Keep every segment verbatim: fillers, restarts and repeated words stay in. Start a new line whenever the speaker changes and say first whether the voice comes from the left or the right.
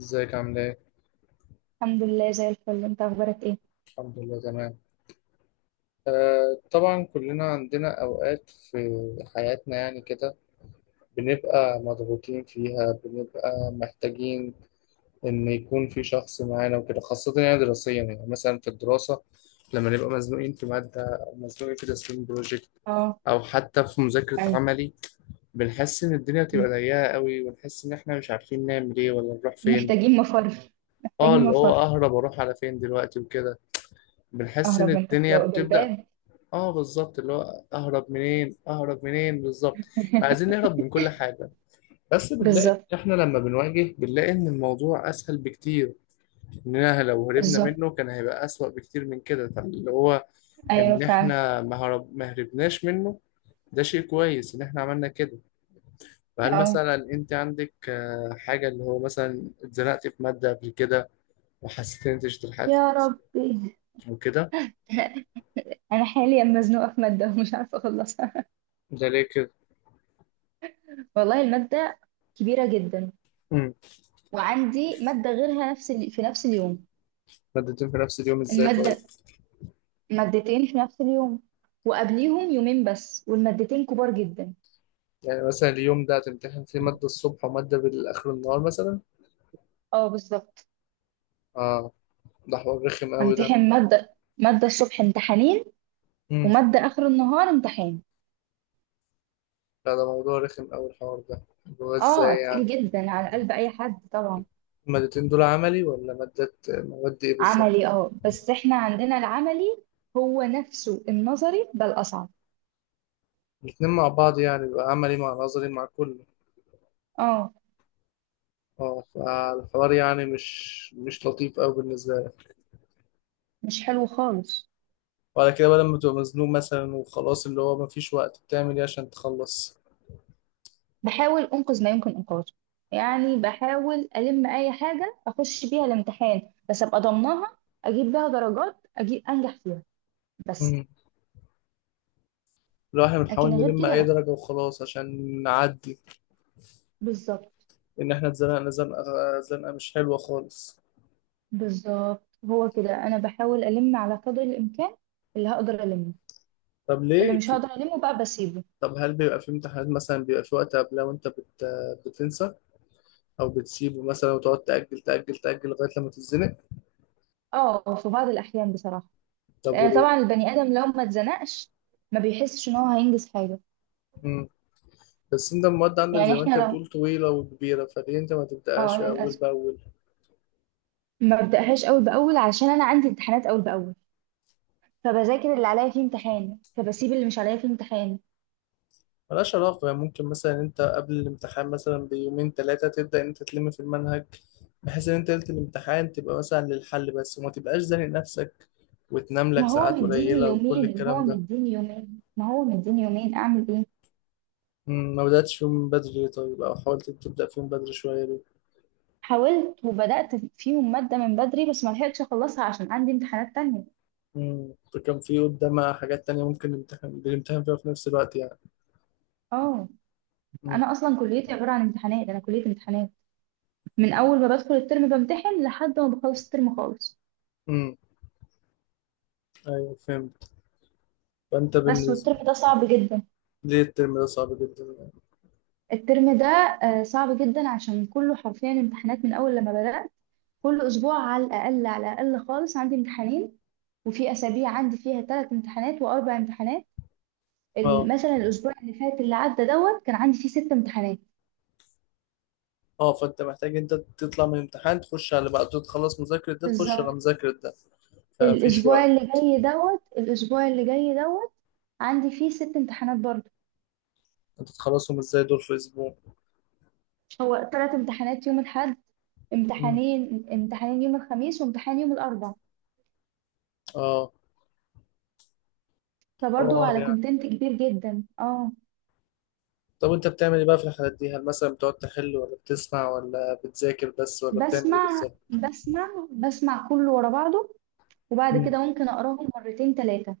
left: ازيك عامل ايه؟
right: الحمد لله، زي الفل. انت اخبارك ايه؟
left: الحمد لله تمام. آه، طبعا كلنا عندنا اوقات في حياتنا يعني كده بنبقى مضغوطين فيها، بنبقى محتاجين ان يكون في شخص معانا وكده، خاصة يعني دراسيا، يعني مثلا في الدراسة لما نبقى مزنوقين في مادة او مزنوقين في تسليم بروجكت
right: اه.
left: او حتى في مذاكرة
right: اي.
left: عملي. بنحس ان الدنيا بتبقى
right: مم.
left: ضيقة قوي، ونحس ان احنا مش عارفين نعمل ايه ولا نروح فين.
right: محتاجين مفر.
left: اه،
right: محتاجين
left: اللي هو
right: مفر.
left: اهرب اروح على فين دلوقتي وكده. بنحس ان
right: اهرب من تحت
left: الدنيا بتبدأ.
right: بالباب.
left: اه بالظبط، اللي هو اهرب منين اهرب منين بالظبط. عايزين نهرب من كل حاجه، بس بنلاقي
right: بالظبط.
left: احنا لما بنواجه بنلاقي ان الموضوع اسهل بكتير. اننا لو هربنا
right: بالظبط.
left: منه كان هيبقى اسوأ بكتير من كده، فاللي هو
right: ايوه،
left: ان
right: فعلا.
left: احنا ما هرب ما هربناش منه ده شيء كويس ان احنا عملنا كده. فهل
right: اه،
left: مثلا انت عندك آه، حاجه اللي هو مثلا اتزنقت في ماده قبل كده وحسيت ان انت اجتهدت
right: يا ربي،
left: وكده؟
right: انا حاليا مزنوقه في ماده ومش عارفه اخلصها.
left: ده ليه كده؟
right: والله الماده كبيره جدا،
left: امم.
right: وعندي ماده غيرها نفس ال... في نفس اليوم.
left: مادتين في نفس اليوم ازاي طيب؟
right: الماده مادتين في نفس اليوم، وقبليهم يومين بس، والمادتين كبار جدا.
left: يعني مثلا اليوم ده هتمتحن فيه مادة الصبح ومادة بالآخر النهار مثلا؟
right: اه بالظبط.
left: اه، ده حوار رخم قوي ده.
right: همتحن ماده ماده الصبح امتحانين،
left: امم.
right: ومادة آخر النهار امتحان.
left: لا ده موضوع رخم قوي الحوار ده، اللي هو ازاي
right: اه، تقيل
left: يعني؟
right: جدا على قلب أي حد طبعا.
left: المادتين دول عملي ولا مادة مواد ايه
right: عملي،
left: بالظبط؟
right: اه، بس احنا عندنا العملي هو نفسه النظري، بل أصعب.
left: الاتنين مع بعض يعني، بيبقى عملي مع نظري مع كله؟
right: اه،
left: اه، فالحوار يعني مش مش لطيف قوي بالنسبة لك.
right: مش حلو خالص.
left: وعلى كده بقى لما تبقى مزنوق مثلا وخلاص اللي هو مفيش وقت، بتعمل ايه عشان تخلص؟
right: بحاول أنقذ ما يمكن إنقاذه، يعني بحاول ألم أي حاجة أخش بيها الامتحان بس أبقى ضمنها، أجيب بيها درجات، أجيب أنجح فيها بس.
left: امم. لو احنا بنحاول
right: لكن غير
left: نلم
right: كده
left: اي
right: لأ.
left: درجة وخلاص عشان نعدي،
right: بالظبط.
left: ان احنا اتزنقنا زنقه، زنقه مش حلوه خالص.
right: بالظبط، هو كده. أنا بحاول ألم على قدر الإمكان، اللي هقدر ألمه.
left: طب
right: اللي
left: ليه
right: مش
left: في...
right: هقدر ألمه بقى بسيبه.
left: طب هل بيبقى في امتحانات مثلا بيبقى في وقت قبلها وانت بت... بتنسى، او بتسيبه مثلا وتقعد تاجل تاجل تاجل لغايه لما تتزنق؟
right: اه، في بعض الأحيان بصراحة.
left: طب
right: لأن
left: وليه؟
right: طبعا البني آدم لو ما اتزنقش ما بيحسش إن هو هينجز حاجة.
left: مم. بس انت المواد عندك
right: يعني
left: زي ما
right: احنا
left: انت
right: لو
left: بتقول طويله وكبيره، فليه انت ما
right: اه
left: تبداهاش اول
right: للأسف
left: باول؟
right: ما ببدأهاش أول بأول، عشان أنا عندي امتحانات أول بأول، فبذاكر اللي عليا فيه امتحان، فبسيب اللي مش عليا فيه امتحان.
left: ملهاش علاقه، يعني ممكن مثلا انت قبل الامتحان مثلا بيومين ثلاثه تبدا انت تلم في المنهج، بحيث ان انت ليله الامتحان تبقى مثلا للحل بس وما تبقاش زانق نفسك وتنام لك
right: ما هو
left: ساعات
right: مديني
left: قليله وكل
right: يومين، ما
left: الكلام
right: هو
left: ده.
right: مديني يومين، ما هو مديني يومين، أعمل إيه؟
left: مم، ما بدأتش فيهم من بدري ليه؟ طيب أو حاولت تبدأ فيهم بدري شوية ليه؟
right: حاولت وبدأت فيهم مادة من بدري، بس ما لحقتش أخلصها عشان عندي امتحانات تانية.
left: مم، فكان في قدامها حاجات تانية ممكن نمتحن بنمتحن فيها في نفس الوقت يعني.
right: اه.
left: مم،
right: أنا أصلا كليتي عبارة عن امتحانات، أنا كلية امتحانات. من اول ما بدخل الترم بمتحن لحد ما بخلص الترم خالص.
left: مم، أيوه فهمت. فأنت
right: بس
left: بالنسبة
right: والترم ده صعب جدا.
left: ليه الترم ده صعب جدا يعني؟
right: الترم ده آه، صعب جدا عشان كله حرفيا امتحانات من اول لما بدأت. كل اسبوع على الاقل، على الاقل خالص، عندي امتحانين، وفي اسابيع عندي فيها ثلاث امتحانات واربع امتحانات. ال-
left: أه.
right: مثلا الاسبوع اللي فات اللي عدى دوت كان عندي فيه ست امتحانات.
left: أه، فأنت محتاج أنت تطلع من الامتحان تخش على اللي بعده، تخلص مذاكرة ده تخش على
right: بالظبط.
left: مذاكرة ده، فمفيش
right: الاسبوع
left: وقت.
right: اللي جاي دوت الاسبوع اللي جاي دوت عندي فيه ست امتحانات برضه.
left: أنت تخلصهم إزاي دول في أسبوع؟
right: هو ثلاث امتحانات يوم الأحد،
left: مم،
right: امتحانين امتحانين يوم الخميس، وامتحان يوم الأربع.
left: أه.
right: فبرضه
left: حوار
right: على
left: يعني.
right: كونتنت كبير جدا، اه.
left: طب أنت بتعمل إيه بقى في الحالات دي؟ هل مثلا بتقعد تحل ولا بتسمع ولا بتذاكر بس ولا بتعمل إيه
right: بسمع،
left: بالظبط؟
right: بسمع، بسمع، كله ورا بعضه. وبعد كده ممكن أقراهم مرتين، ثلاثة.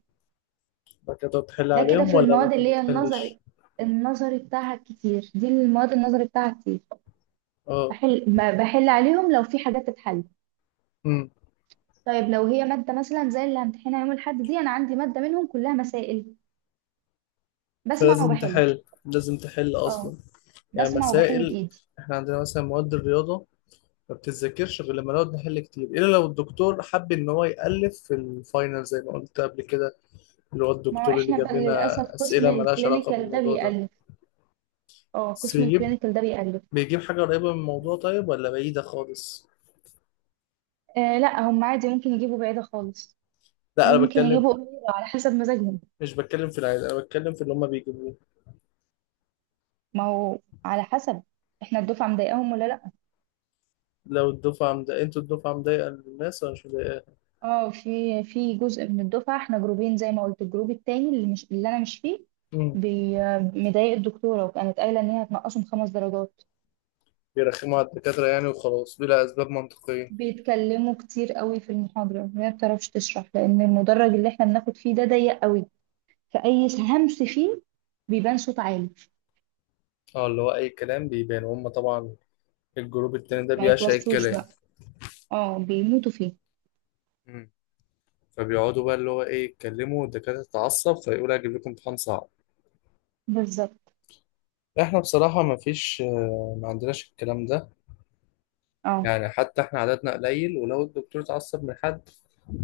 left: كده تحل
right: ده كده
left: عليهم
right: في
left: ولا
right: المواد
left: ممكن
right: اللي
left: ما
right: هي
left: تحلش؟
right: النظري. النظري بتاعها كتير، دي المواد النظري بتاعها كتير.
left: اه.
right: بحل ب- بحل عليهم لو في حاجات تتحل.
left: امم.
right: طيب لو هي مادة مثلا زي اللي همتحنها يوم الأحد دي، أنا عندي مادة منهم كلها مسائل، بسمع
left: فلازم
right: وبحل.
left: تحل، لازم تحل
right: اه،
left: اصلا. يعني
right: بسمع وبحل
left: مسائل.
right: بإيدي.
left: احنا عندنا مثلا مواد الرياضة ما بتتذاكرش غير لما نقعد نحل كتير، الا لو الدكتور حب ان هو يألف في الفاينل زي ما قلت قبل كده، اللي هو
right: ما هو
left: الدكتور اللي
right: احنا بقى
left: جاب لنا
right: للأسف قسم
left: اسئلة مالهاش علاقة
right: الكلينيكال ده
left: بالموضوع ده.
right: بيألف. اه،
left: بس
right: قسم
left: بيجيب
right: الكلينيكال ده بيألف.
left: بيجيب حاجة قريبة من الموضوع طيب، ولا بعيدة خالص؟
right: آه لا، هم عادي ممكن يجيبوا بعيدة خالص،
left: لا انا
right: وممكن
left: بتكلم،
right: يجيبوا قريبة، على حسب مزاجهم.
left: مش بتكلم في العيد، انا بتكلم في اللي هما بيجيبوه.
right: ما هو على حسب احنا الدفعة مضايقاهم ولا لا.
left: لو الدفعة مضايقة، انتوا الدفعة مضايقة الناس ولا مش مضايقاها؟
right: اه، في في جزء من الدفعة، احنا جروبين زي ما قلت. الجروب التاني اللي مش اللي انا مش فيه، بي- مضايق الدكتورة، وكانت قايلة ان هي هتنقصهم خمس درجات.
left: بيرخموا على الدكاترة يعني وخلاص، بلا أسباب منطقية؟
right: بيتكلموا كتير قوي في المحاضرة، وهي ما بتعرفش تشرح لان المدرج اللي احنا بناخد فيه ده ضيق قوي، فأي همس فيه بيبان صوت عالي.
left: اه، اللي هو أي كلام بيبان، وهم طبعا الجروب التاني ده
right: ما
left: بيعشق
right: يتوصوش
left: الكلام.
right: بقى. اه، بيموتوا فيه.
left: مم. فبيقعدوا بقى اللي هو إيه، يتكلموا والدكاترة تتعصب فيقول هجيب لكم امتحان صعب.
right: بالظبط.
left: احنا بصراحة ما فيش آه، ما عندناش الكلام ده.
right: اه.
left: يعني حتى احنا عددنا قليل، ولو الدكتور اتعصب من حد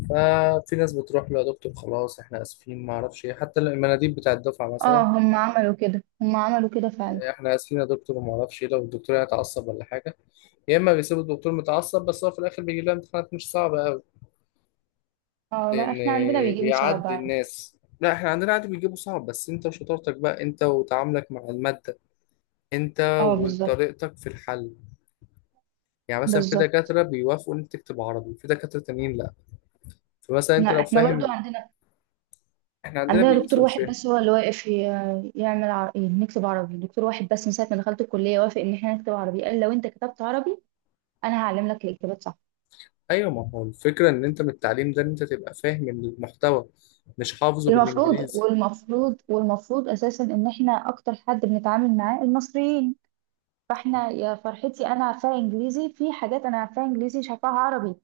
left: ففي ناس بتروح له يا دكتور خلاص احنا اسفين ما اعرفش ايه، حتى المناديب بتاع الدفعة
right: اه،
left: مثلا،
right: هم عملوا كده هم عملوا كده فعلا.
left: احنا اسفين يا دكتور وما اعرفش ايه، لو الدكتور يعني اتعصب ولا حاجة. يا اما بيسيبوا الدكتور متعصب، بس هو في الاخر بيجيب لها امتحانات مش صعبه قوي
right: اه لا،
left: لان
right: احنا عندنا بيجيبوا صعب
left: بيعدي
right: عادي.
left: الناس. لا احنا عندنا عادي بيجيبوا صعب، بس انت وشطارتك بقى، انت وتعاملك مع الماده، انت
right: اه بالظبط.
left: وطريقتك في الحل. يعني مثلا في
right: بالظبط.
left: دكاتره بيوافقوا ان انت تكتب عربي، في دكاتره تانيين لا. فمثلا انت
right: لا،
left: لو
right: احنا برضو
left: فاهم،
right: عندنا
left: احنا عندنا
right: عندنا دكتور
left: بيقيسوا
right: واحد
left: الفهم.
right: بس هو اللي واقف ي- يعمل ع- إيه، نكتب عربي. دكتور واحد بس، من ساعة ما دخلت الكلية، وافق ان احنا نكتب عربي. قال لو انت كتبت عربي، انا هعلم لك الاجابات صح.
left: ايوه، ما هو الفكره ان انت من التعليم ده ان انت تبقى فاهم المحتوى، مش حافظه
right: المفروض،
left: بالانجليزي.
right: والمفروض، والمفروض اساسا، ان احنا اكتر حد بنتعامل معاه المصريين. فاحنا يا فرحتي، انا عارفاها انجليزي. في حاجات انا عارفاها انجليزي مش عارفاها عربي.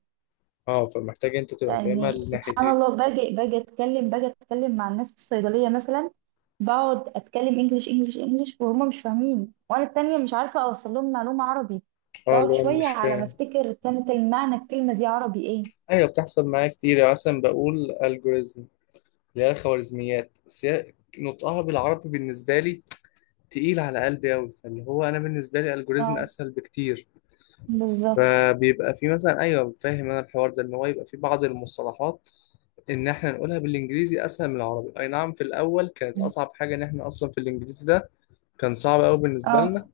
left: اه، فمحتاج انت تبقى فاهمها
right: يعني سبحان
left: الناحيتين.
right: الله، باجي باجي اتكلم باجي اتكلم مع الناس في الصيدليه مثلا، بقعد اتكلم انجليش، انجليش، انجليش، وهم مش فاهمين، وانا التانية مش عارفه اوصل لهم معلومه عربي.
left: اه اللي
right: بقعد
left: هو انا
right: شويه
left: مش
right: على ما
left: فاهم.
right: افتكر كانت المعنى الكلمه دي عربي ايه.
left: ايوه بتحصل معايا كتير، يعني مثلا بقول الجوريزم اللي هي الخوارزميات، بس هي نطقها بالعربي بالنسبه لي تقيل على قلبي قوي، فاللي هو انا بالنسبه لي الجوريزم
right: اه
left: اسهل بكتير.
right: بالظبط.
left: فبيبقى في مثلا، ايوه فاهم انا الحوار ده، ان هو يبقى في بعض المصطلحات ان احنا نقولها بالانجليزي اسهل من العربي. اي نعم في الاول كانت اصعب حاجه ان احنا اصلا في الانجليزي ده، كان صعب قوي بالنسبه لنا،
right: اه،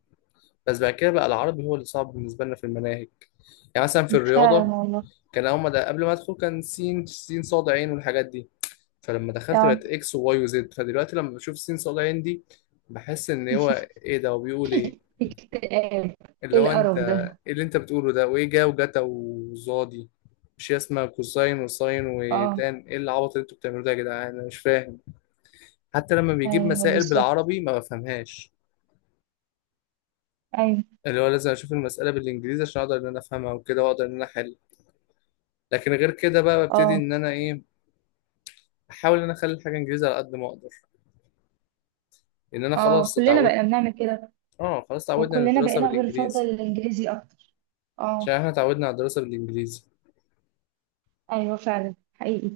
left: بس بعد كده بقى العربي هو اللي صعب بالنسبه لنا في المناهج. يعني مثلا في
right: فعلا
left: الرياضه،
right: والله.
left: كان هما ده قبل ما ادخل كان سين سين صاد عين والحاجات دي، فلما دخلت
right: اه.
left: بقت اكس وواي وزد، فدلوقتي لما بشوف سين صاد عين دي بحس ان هو ايه ده وبيقول ايه.
right: اكتئاب.
left: اللي
right: ايه
left: هو انت،
right: القرف ده؟
left: ايه اللي انت بتقوله ده؟ وايه جا وجتا وزادي؟ مش هي اسمها كوساين وساين
right: اه،
left: وتان؟ ايه العبط اللي انتوا بتعملوه ده يا جدعان؟ انا مش فاهم. حتى لما بيجيب
right: ايوه
left: مسائل
right: بالظبط.
left: بالعربي ما بفهمهاش،
right: ايوه.
left: اللي هو لازم اشوف المسألة بالانجليزي عشان اقدر ان انا افهمها وكده، واقدر ان انا احل. لكن غير كده بقى ببتدي
right: اه.
left: ان انا ايه، احاول ان انا اخلي الحاجة انجليزي على قد ما اقدر، ان انا
right: اه،
left: خلاص
right: كلنا
left: اتعودت.
right: بقينا بنعمل كده.
left: اه خلاص اتعودنا على
right: وكلنا
left: الدراسه
right: بقينا بنفضل
left: بالانجليزي.
right: الانجليزي اكتر.
left: عشان
right: اه.
left: احنا اتعودنا على الدراسه بالانجليزي،
right: ايوه، فعلا، حقيقي.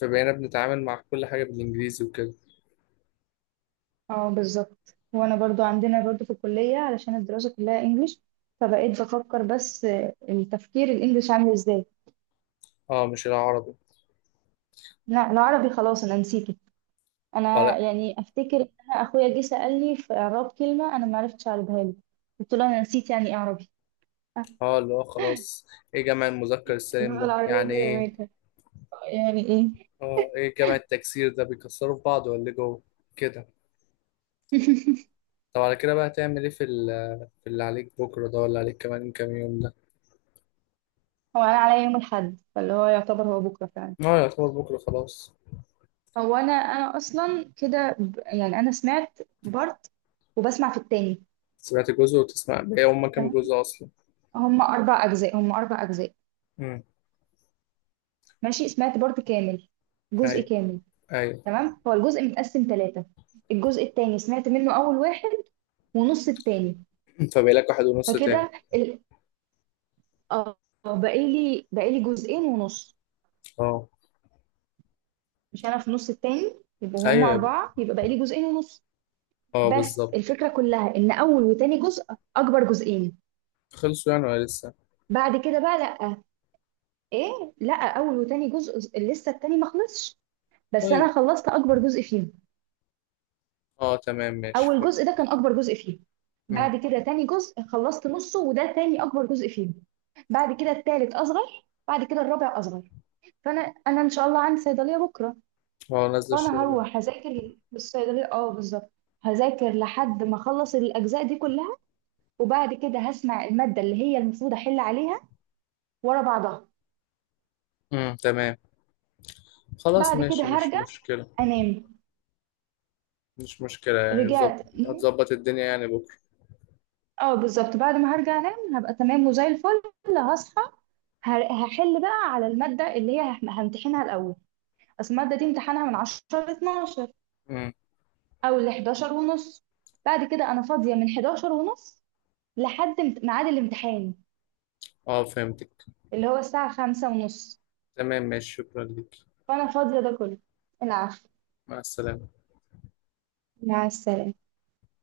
left: فبقينا بنتعامل مع كل حاجه بالانجليزي وكده.
right: اه، بالظبط. وانا برضو عندنا برضو في الكلية، علشان الدراسة كلها انجليش، فبقيت بفكر بس آه، التفكير الانجليش عامل ازاي.
left: اه مش العربي.
right: لا، العربي خلاص انا نسيته.
left: اه
right: انا
left: لا.
right: يعني افتكر ان انا اخويا جه سألني في اعراب كلمة، انا ما عرفتش اعربها له. قلت له انا نسيت يعني ايه عربي. آه.
left: اه اللي هو خلاص، ايه جمع المذكر
right: اللي هو
left: السالم ده
right: العربية
left: يعني
right: دي
left: ايه.
right: رميتها، يعني ايه.
left: اه ايه جمع التكسير ده، بيكسروا في بعض ولا إيه جوه كده؟ طب على كده بقى هتعمل ايه في ال- في اللي عليك بكره ده، ولا عليك كمان كام يوم ده؟
right: هو انا عليا يوم الاحد، فاللي هو يعتبر هو بكرة فعلا.
left: اه يعتبر بكره خلاص.
right: هو انا انا اصلا كده ب- يعني انا سمعت بارت، وبسمع في التاني.
left: سمعت جزء وتسمع، بقى هما كام
right: تمام.
left: جزء اصلا؟
right: هم اربع اجزاء هم اربع اجزاء.
left: امم.
right: ماشي، سمعت بارت كامل، جزء
left: ايوه،
right: كامل.
left: ايوه.
right: تمام، هو الجزء متقسم ثلاثة. الجزء التاني سمعت منه اول واحد، ونص التاني.
left: فبقى لك واحد ونص تاني.
right: فكده ال... اه، بقالي بقالي جزئين ونص.
left: اه
right: مش انا في نص التاني، يبقوا هم
left: ايوه.
right: اربعة، يبقى بقالي جزئين ونص.
left: اه
right: بس
left: بالظبط.
right: الفكرة كلها ان اول وتاني جزء اكبر جزئين.
left: خلصوا يعني ولا لسه؟
right: بعد كده بقى لا، ايه، لا، اول وتاني جزء ز- لسه التاني ما خلصش، بس
left: طيب.
right: انا خلصت اكبر جزء فيهم.
left: اه تمام ماشي
right: اول جزء
left: فهمت.
right: ده كان اكبر جزء فيهم.
left: امم.
right: بعد كده تاني جزء خلصت نصه، وده تاني اكبر جزء فيهم. بعد كده التالت اصغر، بعد كده الرابع اصغر. فانا انا ان شاء الله عندي صيدليه بكره،
left: هو نازل
right: فانا
left: الشغل؟
right: هروح هذاكر في الصيدليه. اه، بالظبط. هذاكر لحد ما اخلص الاجزاء دي كلها، وبعد كده هسمع الماده اللي هي المفروض احل عليها ورا بعضها.
left: امم، تمام. خلاص
right: بعد كده
left: ماشي مش
right: هرجع
left: مشكلة.
right: انام.
left: مش مشكلة يعني، ظبط.
right: رجعت.
left: هتظبط الدنيا يعني بكرة.
right: اه، بالظبط. بعد ما هرجع انام هبقى تمام وزي الفل. هصحى، ه- هحل بقى على المادة اللي هي هح- همتحنها الأول. بس المادة دي امتحانها من عشرة ل اثنا عشر،
left: امم.
right: أو ل حداشر ونص. بعد كده أنا فاضية من حداشر ونص لحد امت- ميعاد الامتحان،
left: اه فهمتك.
right: اللي هو الساعة خمسة ونص.
left: تمام ماشي، شكرا ليك.
right: فأنا فاضية ده كله. العفو.
left: مع السلامة.
right: مع السلامة.